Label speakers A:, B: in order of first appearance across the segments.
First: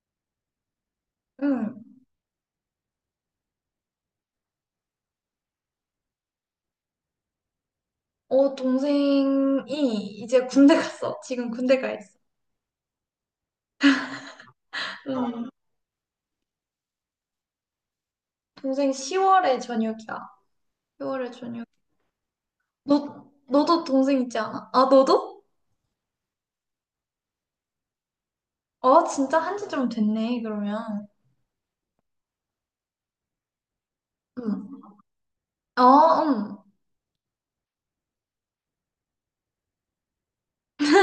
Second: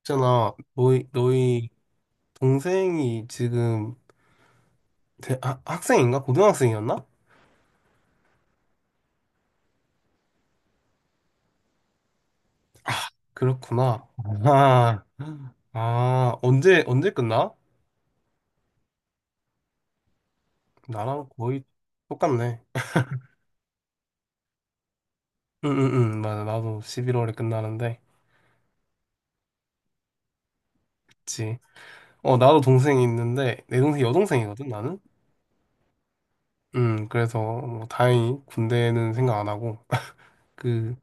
A: 있잖아, 너희
B: 응.
A: 동생이 지금 학생인가? 고등학생이었나?
B: 동생이 이제 군대 갔어. 지금 군대 가 있어.
A: 그렇구나. 아,
B: 응.
A: 아, 언제 끝나?
B: 동생 10월에 저녁이야.
A: 나랑
B: 10월에
A: 거의
B: 저녁.
A: 똑같네.
B: 너도 동생 있지 않아? 아, 너도?
A: 응, 응, 응, 맞아. 나도 11월에 끝나는데.
B: 진짜 한지 좀 됐네, 그러면.
A: 그치. 어, 나도 동생이 있는데, 내 동생 여동생이거든,
B: 응.
A: 나는?
B: 아, 응.
A: 응, 그래서 뭐 다행히 군대는 생각 안 하고. 그,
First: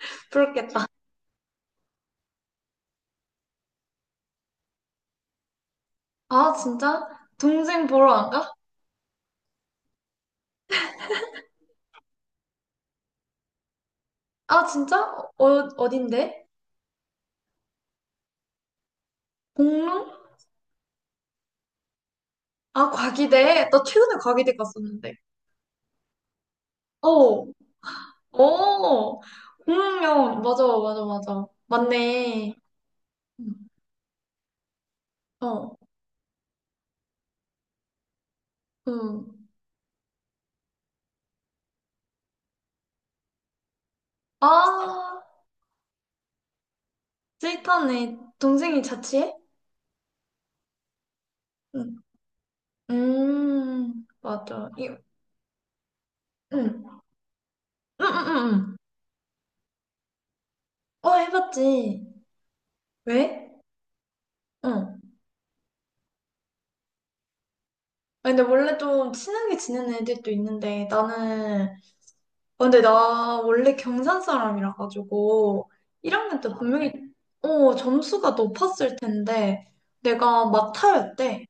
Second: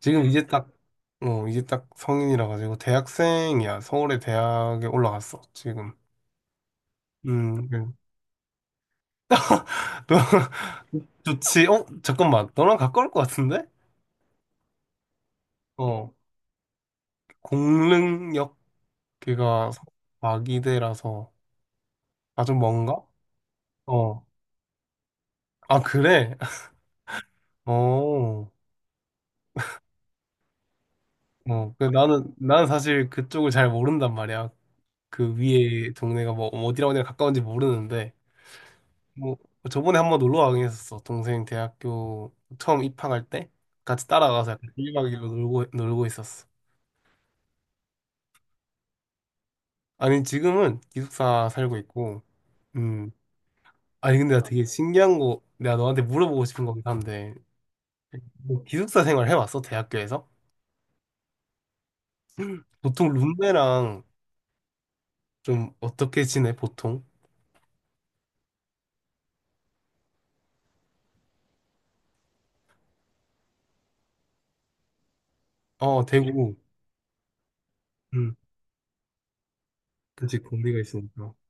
A: 지금 이제 딱,
B: 부럽겠다.
A: 어, 이제 딱 성인이라 가지고 대학생이야. 서울의 대학에 올라갔어, 지금.
B: 아, 진짜?
A: 네.
B: 동생 보러 안 가?
A: 좋지. 어, 잠깐만. 너랑 가까울 것 같은데?
B: 아, 진짜? 어,
A: 어,
B: 어딘데?
A: 공릉역 걔가
B: 공릉?
A: 마기대라서 아주
B: 아,
A: 먼가?
B: 과기대. 나 최근에
A: 어.
B: 과기대 갔었는데.
A: 아, 그래?
B: 어,
A: 어.
B: 어. 공릉역. 맞아, 맞아, 맞아.
A: 어. 그 나는
B: 맞네.
A: 나는 사실
B: 응.
A: 그쪽을 잘 모른단 말이야. 그
B: 어.
A: 위에 동네가 뭐 어디랑 어디랑 가까운지 모르는데 뭐
B: 응.
A: 저번에 한번 놀러 가긴 했었어. 동생 대학교 처음 입학할 때 같이 따라가서 약간 1박
B: 아,
A: 2일로 놀고 있었어.
B: 스윗하네. 동생이 자취해?
A: 아니 지금은 기숙사 살고
B: 응.
A: 있고 음. 아니 근데 나 되게
B: 맞아. 이, 응.
A: 신기한 거 내가 너한테 물어보고 싶은
B: 응,
A: 거긴 한데
B: 응, 응,
A: 너
B: 응.
A: 기숙사 생활 해봤어? 대학교에서?
B: 어, 해봤지.
A: 보통
B: 왜?
A: 룸메랑
B: 응.
A: 좀 어떻게 지내 보통?
B: 아, 근데 원래 좀 친하게 지내는 애들도 있는데, 나는, 어, 근데 나 원래 경산 사람이라 가지고,
A: 어
B: 1학년 때 아,
A: 대구
B: 분명히, 그래? 점수가
A: 응
B: 높았을 텐데,
A: 그치
B: 내가
A: 공비가 있으니까
B: 막타였대.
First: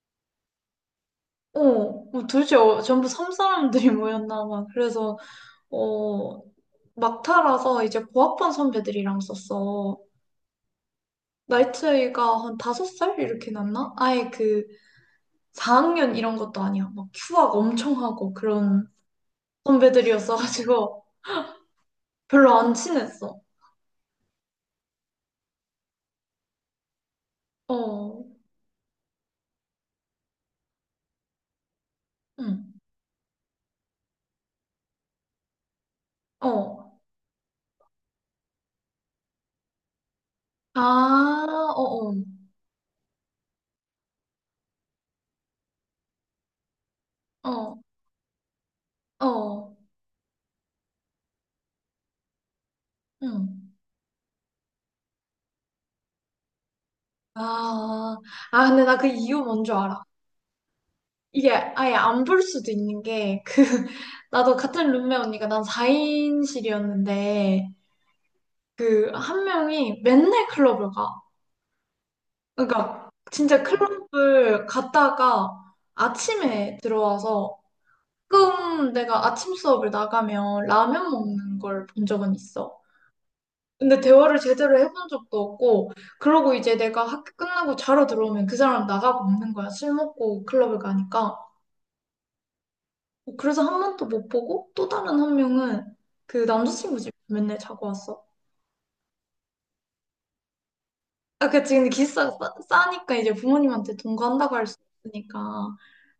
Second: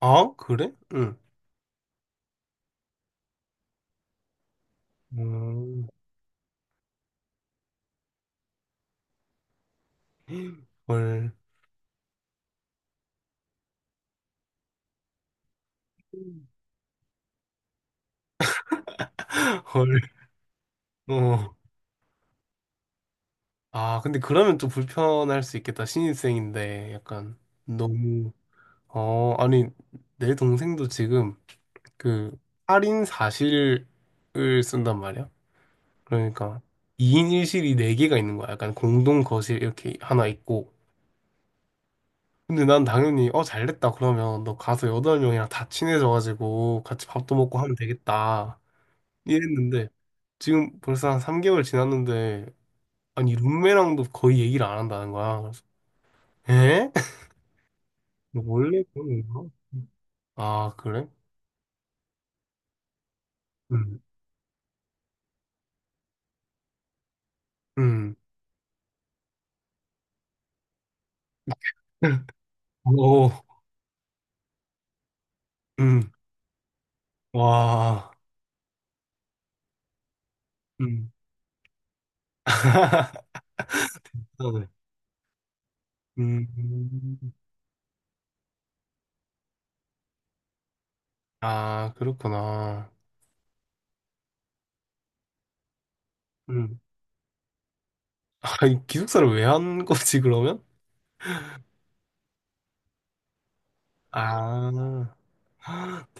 A: 아 그래? 응
B: 어, 뭐 도대체 전부 섬 사람들이 모였나 봐. 그래서,
A: 음,
B: 어, 막타라서 이제 고학번 선배들이랑 썼어.
A: 헐.
B: 나이 차이가 한 5살 이렇게 났나? 아예 그 4학년 이런 것도 아니야. 막 휴학 엄청 하고 그런
A: 헐.
B: 선배들이었어가지고
A: 어.
B: 별로 안 친했어.
A: 아, 근데 그러면 좀 불편할 수 있겠다. 신입생인데 약간
B: 어,
A: 너무 어, 아니 내 동생도 지금 그
B: 응,
A: 할인 사실을 쓴단 말이야. 그러니까
B: 어.
A: 2인 1실이 4개가 있는 거야. 약간 공동 거실 이렇게 하나 있고.
B: 아, 어,
A: 근데 난 당연히 어 잘됐다 그러면 너 가서 여덟 명이랑 다 친해져가지고 같이 밥도 먹고 하면
B: 어,
A: 되겠다.
B: 어, 어,
A: 이랬는데 지금 벌써 한 3개월 지났는데 아니
B: 응.
A: 룸메랑도 거의 얘기를 안 한다는 거야. 그래서 에?
B: 아, 아,
A: 원래
B: 근데 나 그
A: 그런
B: 이유
A: 건가?
B: 뭔줄 알아.
A: 아 그래?
B: 이게 아예 안 볼 수도 있는 게,
A: 음.
B: 나도 같은 룸메 언니가 난 4인실이었는데,
A: 음.
B: 그 한 명이 맨날 클럽을 가. 그러니까
A: 오.
B: 진짜 클럽을 갔다가
A: 음.
B: 아침에 들어와서
A: 와.
B: 가끔 내가 아침 수업을 나가면 라면
A: 음.
B: 먹는 걸 본 적은 있어. 근데 대화를
A: 네.
B: 제대로 해본 적도 없고,
A: 음.
B: 그러고 이제 내가 학교 끝나고 자러 들어오면 그 사람 나가고 없는 거야. 술 먹고 클럽을 가니까.
A: 아, 그렇구나.
B: 그래서 한 번도 못 보고 또 다른 한 명은 그
A: 음.
B: 남자친구 집 맨날 자고 왔어.
A: 아, 이 기숙사를 왜 한 거지, 그러면?
B: 아, 그치. 근데 기숙사가 싸니까 이제 부모님한테 동거한다고 할 수
A: 아,
B: 있으니까.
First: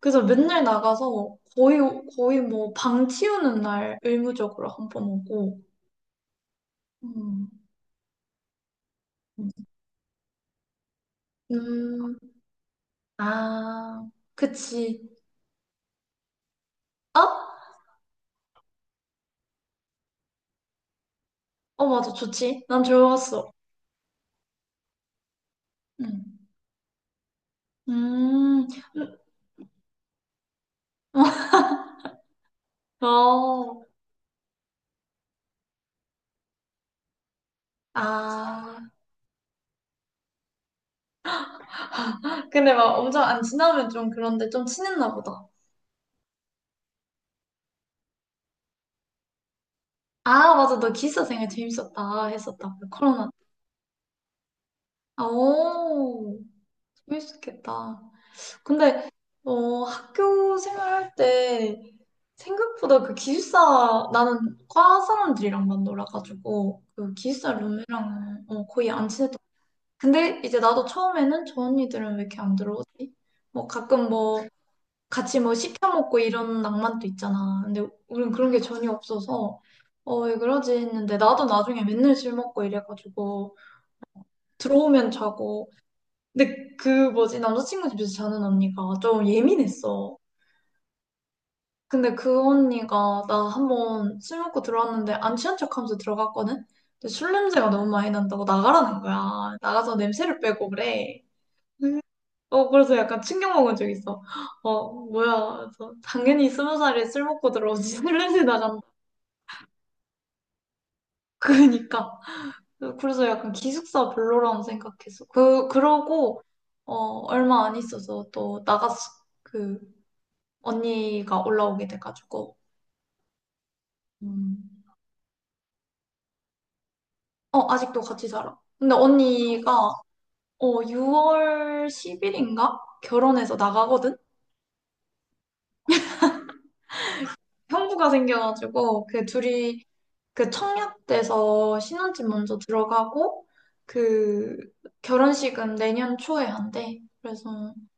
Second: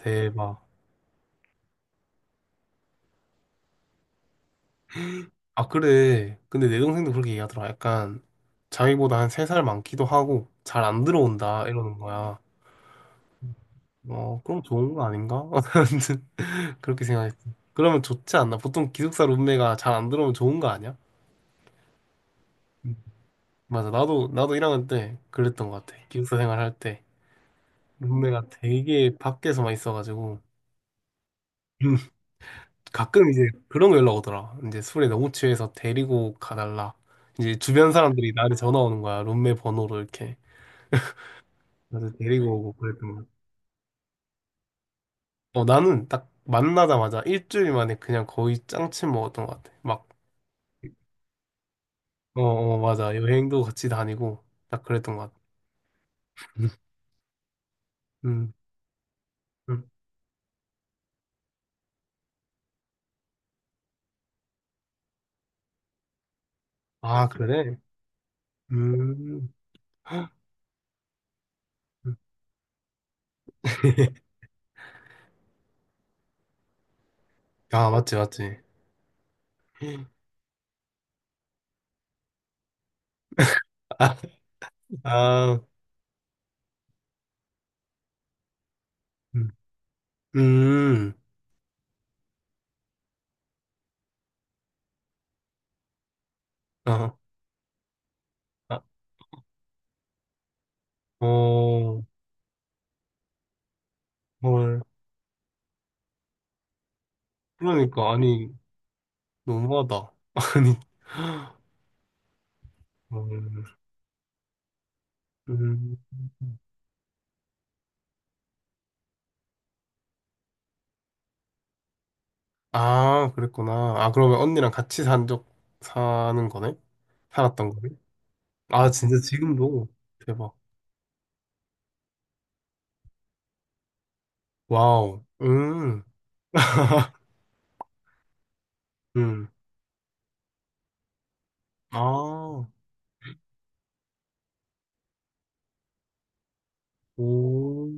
B: 그래서 맨날 나가서 뭐 거의 뭐 방 치우는 날 의무적으로 한번 오고.
A: 아, 그래. 근데 내 동생도 그렇게
B: 음,
A: 얘기하더라. 약간, 자기보다 한 3살 많기도 하고, 잘 안 들어온다, 이러는
B: 음,
A: 거야.
B: 아,
A: 어, 그럼 좋은 거
B: 그치.
A: 아닌가? 아무튼 그렇게 생각했어.
B: 어?
A: 그러면 좋지 않나? 보통 기숙사 룸메가 잘 안 들어오면 좋은 거 아니야?
B: 어, 맞아. 좋지. 난
A: 음.
B: 좋았어.
A: 맞아. 나도 1학년 때 그랬던 것 같아. 기숙사
B: 음,
A: 생활할 때. 룸메가
B: 음,
A: 되게
B: 음,
A: 밖에서만 있어가지고. 가끔 이제
B: 어,
A: 그런 거 연락 오더라. 이제 술에 너무 취해서 데리고 가달라. 이제 주변 사람들이 나한테 전화
B: 아.
A: 오는 거야. 룸메 번호로 이렇게. 그래서 데리고 오고
B: 근데 막
A: 그랬던
B: 엄청
A: 거야.
B: 안 친하면 좀 그런데 좀 친했나 보다.
A: 어, 나는 딱 만나자마자 일주일 만에 그냥 거의 짱친 먹었던 것 같아. 막,
B: 아, 맞아. 너 기숙사 생활 재밌었다
A: 어,
B: 했었다.
A: 어, 맞아.
B: 코로나
A: 여행도 같이 다니고 딱 그랬던 것
B: 아,
A: 같아.
B: 오, 재밌겠다.
A: 음,
B: 근데,
A: 음.
B: 학교 생활할 때 생각보다 그 기숙사, 나는 과 사람들이랑만 놀아가지고, 그
A: 아,
B: 기숙사
A: 그래?
B: 룸메랑은 거의 안 친했던.
A: 음.
B: 근데 이제 나도 처음에는 저 언니들은 왜 이렇게 안 들어오지? 뭐 가끔 뭐 같이 뭐 시켜먹고 이런 낭만도 있잖아. 근데
A: 아, 맞지,
B: 우린 그런
A: 맞지.
B: 게 전혀 없어서, 왜 그러지 했는데, 나도 나중에 맨날 술 먹고 이래가지고,
A: 아,
B: 들어오면
A: 아,
B: 자고, 근데 그 뭐지 남자친구 집에서 자는 언니가 좀
A: 음,
B: 예민했어.
A: 음.
B: 근데 그 언니가 나 한번 술 먹고 들어왔는데 안 취한 척하면서 들어갔거든. 근데
A: 어,
B: 술 냄새가 너무 많이 난다고
A: 아,
B: 나가라는 거야. 나가서 냄새를 빼고 그래. 음,
A: 어,
B: 그래서 약간 충격 먹은 적 있어.
A: 헐.
B: 어 뭐야? 그래서 당연히 스무 살에 술 먹고 들어오지
A: 그러니까
B: 술 냄새
A: 아니
B: 나간다.
A: 너무하다. 아니
B: 그러니까 그래서 약간
A: 음,
B: 기숙사 별로라고 생각했어. 그
A: 음.
B: 그러고 어 얼마 안 있어서 또 나갔어. 그, 언니가 올라오게 돼가지고.
A: 아 그랬구나. 아 그러면
B: 음.
A: 언니랑 같이 산 적 사는 거네? 살았던 거네?
B: 아직도 같이 살아.
A: 아
B: 근데
A: 진짜
B: 언니가
A: 지금도 대박.
B: 6월 10일인가? 결혼해서 나가거든?
A: 와우.
B: 형부가 생겨가지고 그
A: 음.
B: 둘이 그 청약돼서 신혼집 먼저
A: 아,
B: 들어가고 그 결혼식은 내년 초에 한대. 그래서
A: 오.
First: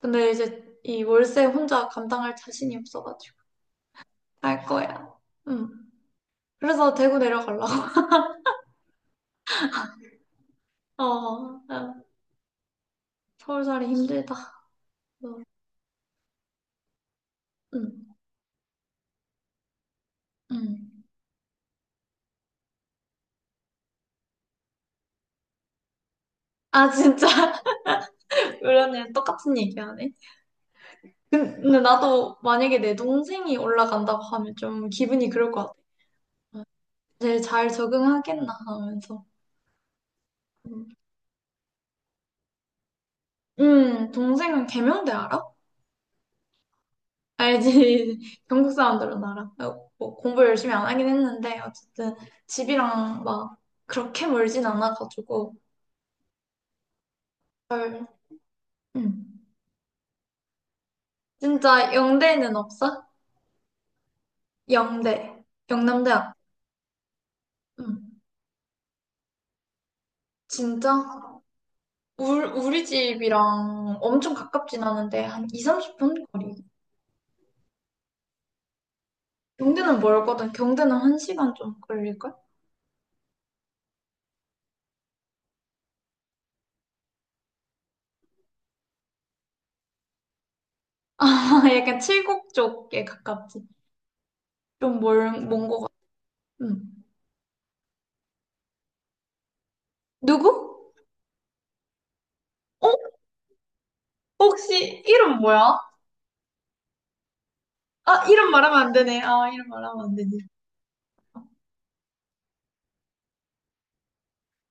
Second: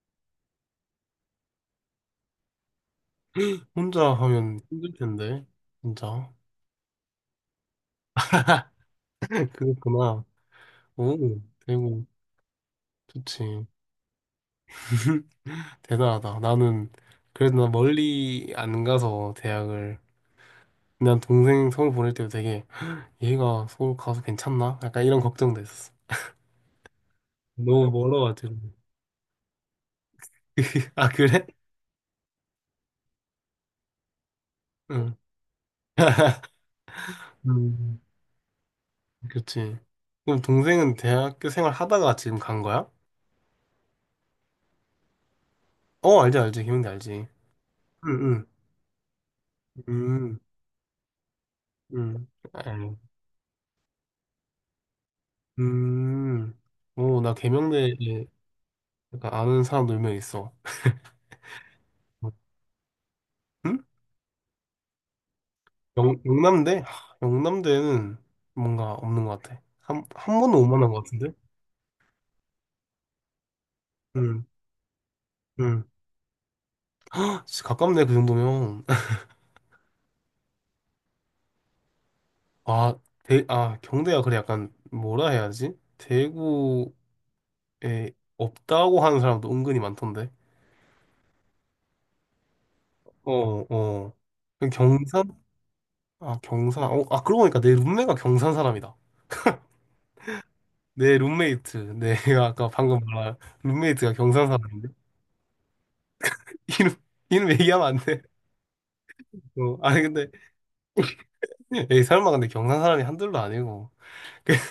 B: 근데 이제 이 월세 혼자 감당할 자신이 없어가지고
A: 혼자 하면
B: 할
A: 힘들
B: 거야.
A: 텐데
B: 응.
A: 진짜.
B: 그래서 대구 내려가려고.
A: 그렇구나.
B: 어,
A: 오,
B: 어.
A: 대구
B: 서울
A: 좋지.
B: 살이 힘들다. 어,
A: 대단하다. 나는 그래도 나
B: 응,
A: 멀리 안 가서 대학을
B: 응.
A: 난 동생 서울 보낼 때도 되게 얘가 서울 가서 괜찮나? 약간 이런 걱정도 있었어.
B: 아, 진짜.
A: 너무 멀어가지고.
B: 그러네 똑같은 얘기하네.
A: 아, 그래?
B: 근데 나도 만약에 내 동생이 올라간다고 하면 좀
A: 응.
B: 기분이 그럴 것 같아. 아, 제일 잘
A: 음.
B: 적응하겠나 하면서.
A: 그치. 그럼
B: 음,
A: 동생은 대학교 생활 하다가 지금 간 거야?
B: 동생은 계명대 알아?
A: 어, 알지, 알지. 기명대 알지.
B: 알지.
A: 응,
B: 경북 사람들은 알아.
A: 응,
B: 뭐
A: 응,
B: 공부 열심히 안 하긴 했는데, 어쨌든
A: 응. 아유.
B: 집이랑 막 그렇게 멀진 않아가지고.
A: 음. 오, 나 계명대에
B: 헐.
A: 약간
B: 음.
A: 아는 사람도 몇 명 있어.
B: 진짜 영대는 없어?
A: 응?
B: 영대.
A: 영,
B: 영남대학.
A: 영남대? 하, 영남대는
B: 음.
A: 뭔가 없는 것 같아. 한 번도 못 만난 것
B: 진짜?
A: 같은데?
B: 우리 집이랑 엄청
A: 응,
B: 가깝진 않은데 한 2,
A: 응.
B: 30분 거리.
A: 헉, 진짜 가깝네, 그 정도면.
B: 경대는 멀거든. 경대는 한시간좀 걸릴걸?
A: 아, 대, 아, 경대가 그래 약간 뭐라 해야 하지? 대구에 없다고 하는 사람도 은근히 많던데.
B: 아, 약간 칠곡 쪽에
A: 어, 어,
B: 가깝지.
A: 어. 그
B: 좀
A: 경산?
B: 먼거 같아.
A: 아, 경산.
B: 음.
A: 어, 아, 그러고 보니까 내 룸메가 경산 사람이다.
B: 누구?
A: 내 룸메이트. 내가 아까
B: 어?
A: 방금 말한 룸메이트가 경산 사람인데.
B: 혹시 이름 뭐야?
A: 이름, 이름 얘기하면 안 돼.
B: 아, 이름 말하면 안 되네. 아, 이름
A: 어, 아니,
B: 말하면 안
A: 근데,
B: 되네.
A: 에이, 설마 근데 경산 사람이 한둘도 아니고.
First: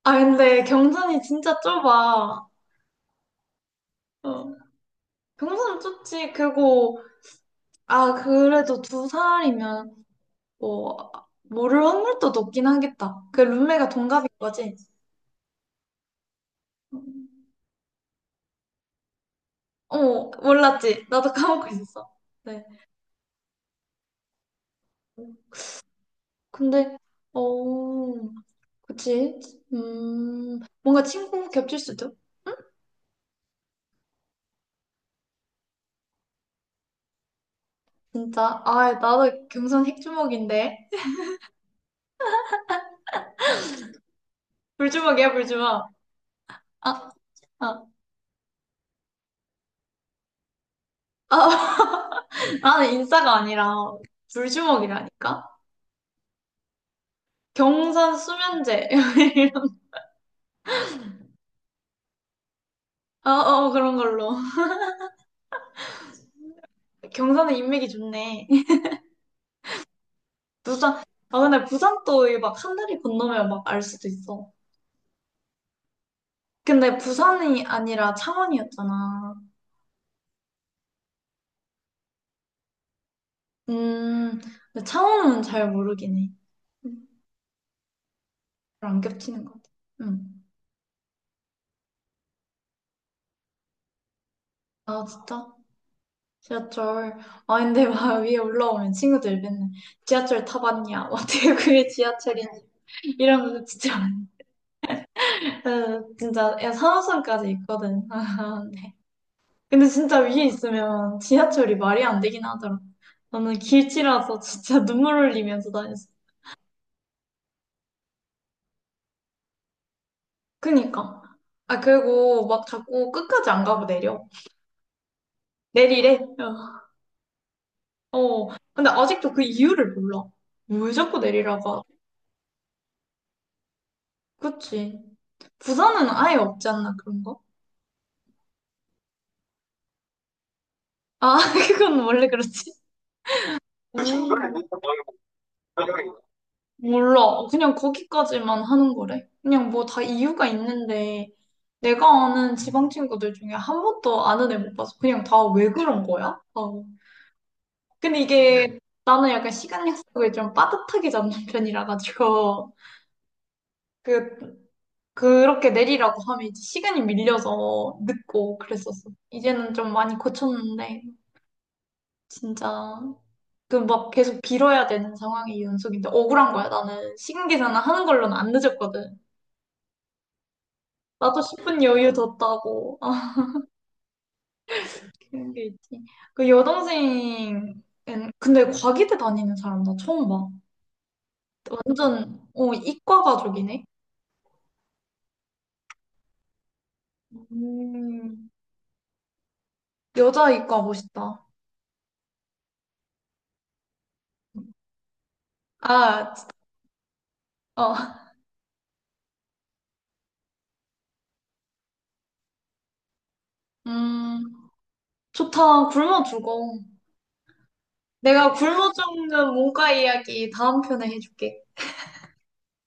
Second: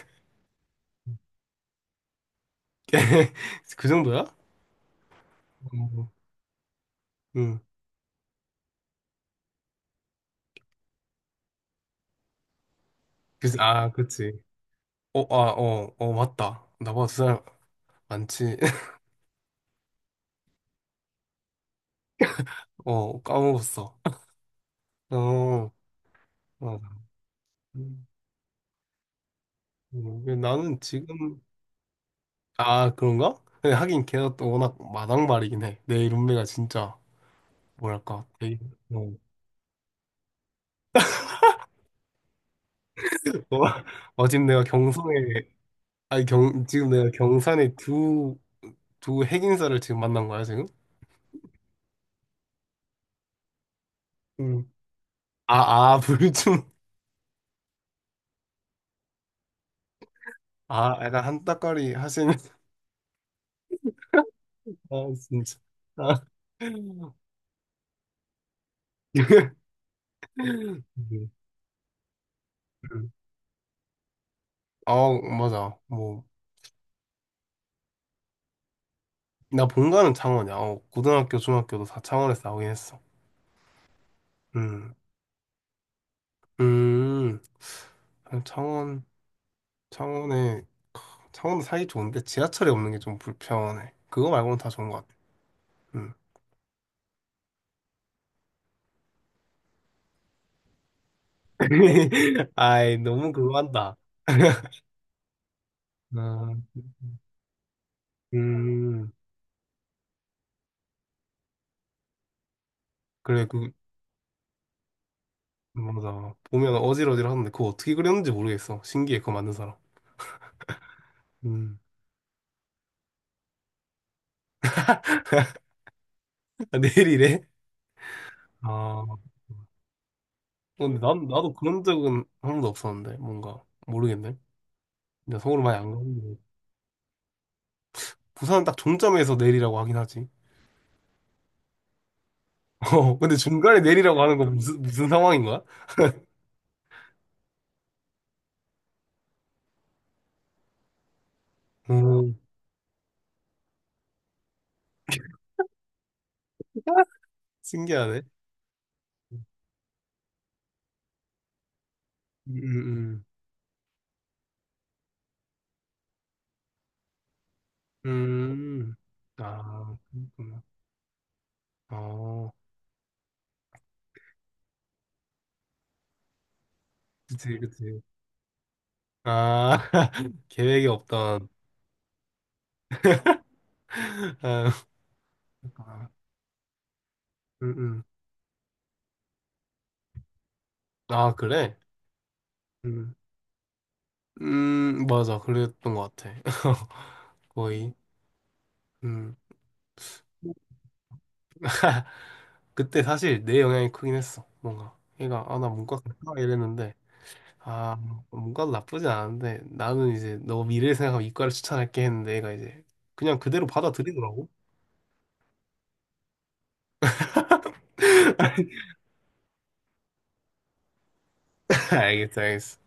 B: 아, 근데 경산이 진짜 좁아.
A: 그 정도야?
B: 어. 경산은
A: 어,
B: 좁지. 그리고,
A: 응.
B: 아, 그래도 2살이면, 뭐, 모를 확률도 높긴 하겠다. 그
A: 그치,
B: 룸메가
A: 아,
B: 동갑인
A: 그치.
B: 거지?
A: 어, 아, 어, 어, 맞다. 나보다 두
B: 응.
A: 사람 많지.
B: 몰랐지. 나도 까먹고 있었어. 네.
A: 어, 까먹었어. 어, 어.
B: 근데,
A: 음,
B: 어, 그치.
A: 나는
B: 뭔가
A: 지금,
B: 친구 겹칠 수도?
A: 아, 그런가? 근데 하긴 걔가 또 워낙 마당발이긴 해. 내 룸메가 진짜, 뭐랄까, 되게,
B: 진짜. 아,
A: 어.
B: 나도 경선 핵주먹인데.
A: 어, 지금 내가 경성에,
B: 불주먹이야, 불주먹.
A: 아니, 경, 지금 내가
B: 아,
A: 경산에
B: 아,
A: 두, 핵인사를 지금 만난 거야, 지금?
B: 아. 나는 인싸가 아니라
A: 음.
B: 불주먹이라니까?
A: 아, 아, 불좀,
B: 경선 수면제.
A: 아, 약간 한따까리 하시는,
B: 어, 어, 그런 걸로.
A: 아, 진짜. 아.
B: 경선에 인맥이 좋네. 부산, 아, 근데 부산 또막 하늘이
A: 음.
B: 건너면 막 알 수도 있어.
A: 아, 맞아. 뭐.
B: 근데 부산이 아니라 창원이었잖아.
A: 나 본가는 창원이야. 어, 고등학교, 중학교도 다 창원에서 나오긴 했어.
B: 음, 근데
A: 음,
B: 창원은 잘 모르긴 해. 음,
A: 음,
B: 잘안
A: 창원,
B: 겹치는 것 같아. 음.
A: 창원에, 창원도 살기 좋은데 지하철이 없는 게 좀 불편해. 그거 말고는 다 좋은 것
B: 아,
A: 같아.
B: 진짜?
A: 음.
B: 지하철. 아, 근데 막 위에 올라오면 친구들 맨날 지하철 타봤냐? 뭐 어떻게 그게 지하철이냐?
A: 아이, 너무
B: 이런
A: 그거
B: 거 진짜.
A: 한다.
B: 아, 진짜,
A: 음,
B: 야, 산호선까지 있거든. 아, 네.
A: 음,
B: 근데 진짜 위에 있으면 지하철이 말이 안 되긴 하더라.
A: 그래,
B: 나는
A: 그,
B: 길치라서 진짜 눈물 흘리면서 다녔어.
A: 맞아. 보면 어질어질하는데 그거 어떻게 그렸는지 모르겠어. 신기해, 그거 만든 사람.
B: 그니까.
A: 음.
B: 아, 그리고 막 자꾸 끝까지 안 가고 내려. 내리래.
A: 아, 내일이래?
B: 어. 어. 근데
A: 아,
B: 아직도 그 이유를 몰라. 왜
A: 근데
B: 자꾸
A: 난, 나도
B: 내리라고
A: 그런
B: 하지?
A: 적은 한 번도 없었는데, 뭔가. 모르겠네.
B: 그치.
A: 근데 서울 많이 안
B: 부산은 아예
A: 가는데.
B: 없지 않나, 그런 거?
A: 부산은 딱 종점에서 내리라고 하긴 하지.
B: 아, 그건 원래 그렇지.
A: 어, 근데 중간에 내리라고
B: 음.
A: 하는 건 무슨 상황인 거야?
B: 몰라. 그냥 거기까지만 하는 거래. 그냥 뭐 다 이유가 있는데, 내가
A: 음,
B: 아는 지방 친구들 중에 한 번도 아는 애 못 봐서 그냥 다 왜 그런 거야? 어. 근데
A: 신기하네.
B: 이게 나는 약간 시간 약속을 좀 빠듯하게 잡는 편이라
A: 음,
B: 가지고
A: 음,
B: 그 그렇게 내리라고 하면 이제 시간이 밀려서 늦고
A: 음.
B: 그랬었어.
A: 아...
B: 이제는 좀
A: 아,
B: 많이
A: 그렇구나.
B: 고쳤는데
A: 어,
B: 진짜 그 막 계속 빌어야 되는 상황이 연속인데 억울한 거야. 나는 시간
A: 그치,
B: 계산을
A: 그치.
B: 하는 걸로는 안 늦었거든.
A: 아, 계획이
B: 나도
A: 없던.
B: 10분 여유 뒀다고. 아,
A: 아,
B: 그런 게 있지.
A: 아,
B: 그
A: 음,
B: 여동생은
A: 음.
B: 근데 과기대 다니는 사람 나 처음 봐.
A: 아, 그래?
B: 완전
A: 음,
B: 이과 가족이네.
A: 맞아. 그랬던 것 같아. 거의.
B: 음,
A: 음.
B: 여자 이과 멋있다.
A: 그때 사실 내 영향이 크긴 했어. 뭔가. 얘가, 아, 나 문과 갈까?
B: 아,
A: 이랬는데. 아,
B: 어.
A: 문과도 나쁘지 않은데 나는 이제 너 미래를 생각하면 이과를 추천할게 했는데 얘가 이제 그냥 그대로
B: 음,
A: 받아들이더라고.
B: 좋다. 굶어 죽어. 내가 굶어 죽는 문과 이야기 다음 편에 해줄게.
A: 알겠어, 알겠어.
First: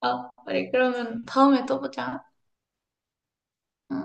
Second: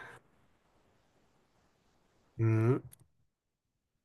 B: 아, 우리 그러면 다음에 또 보자.
A: 음.
B: 음.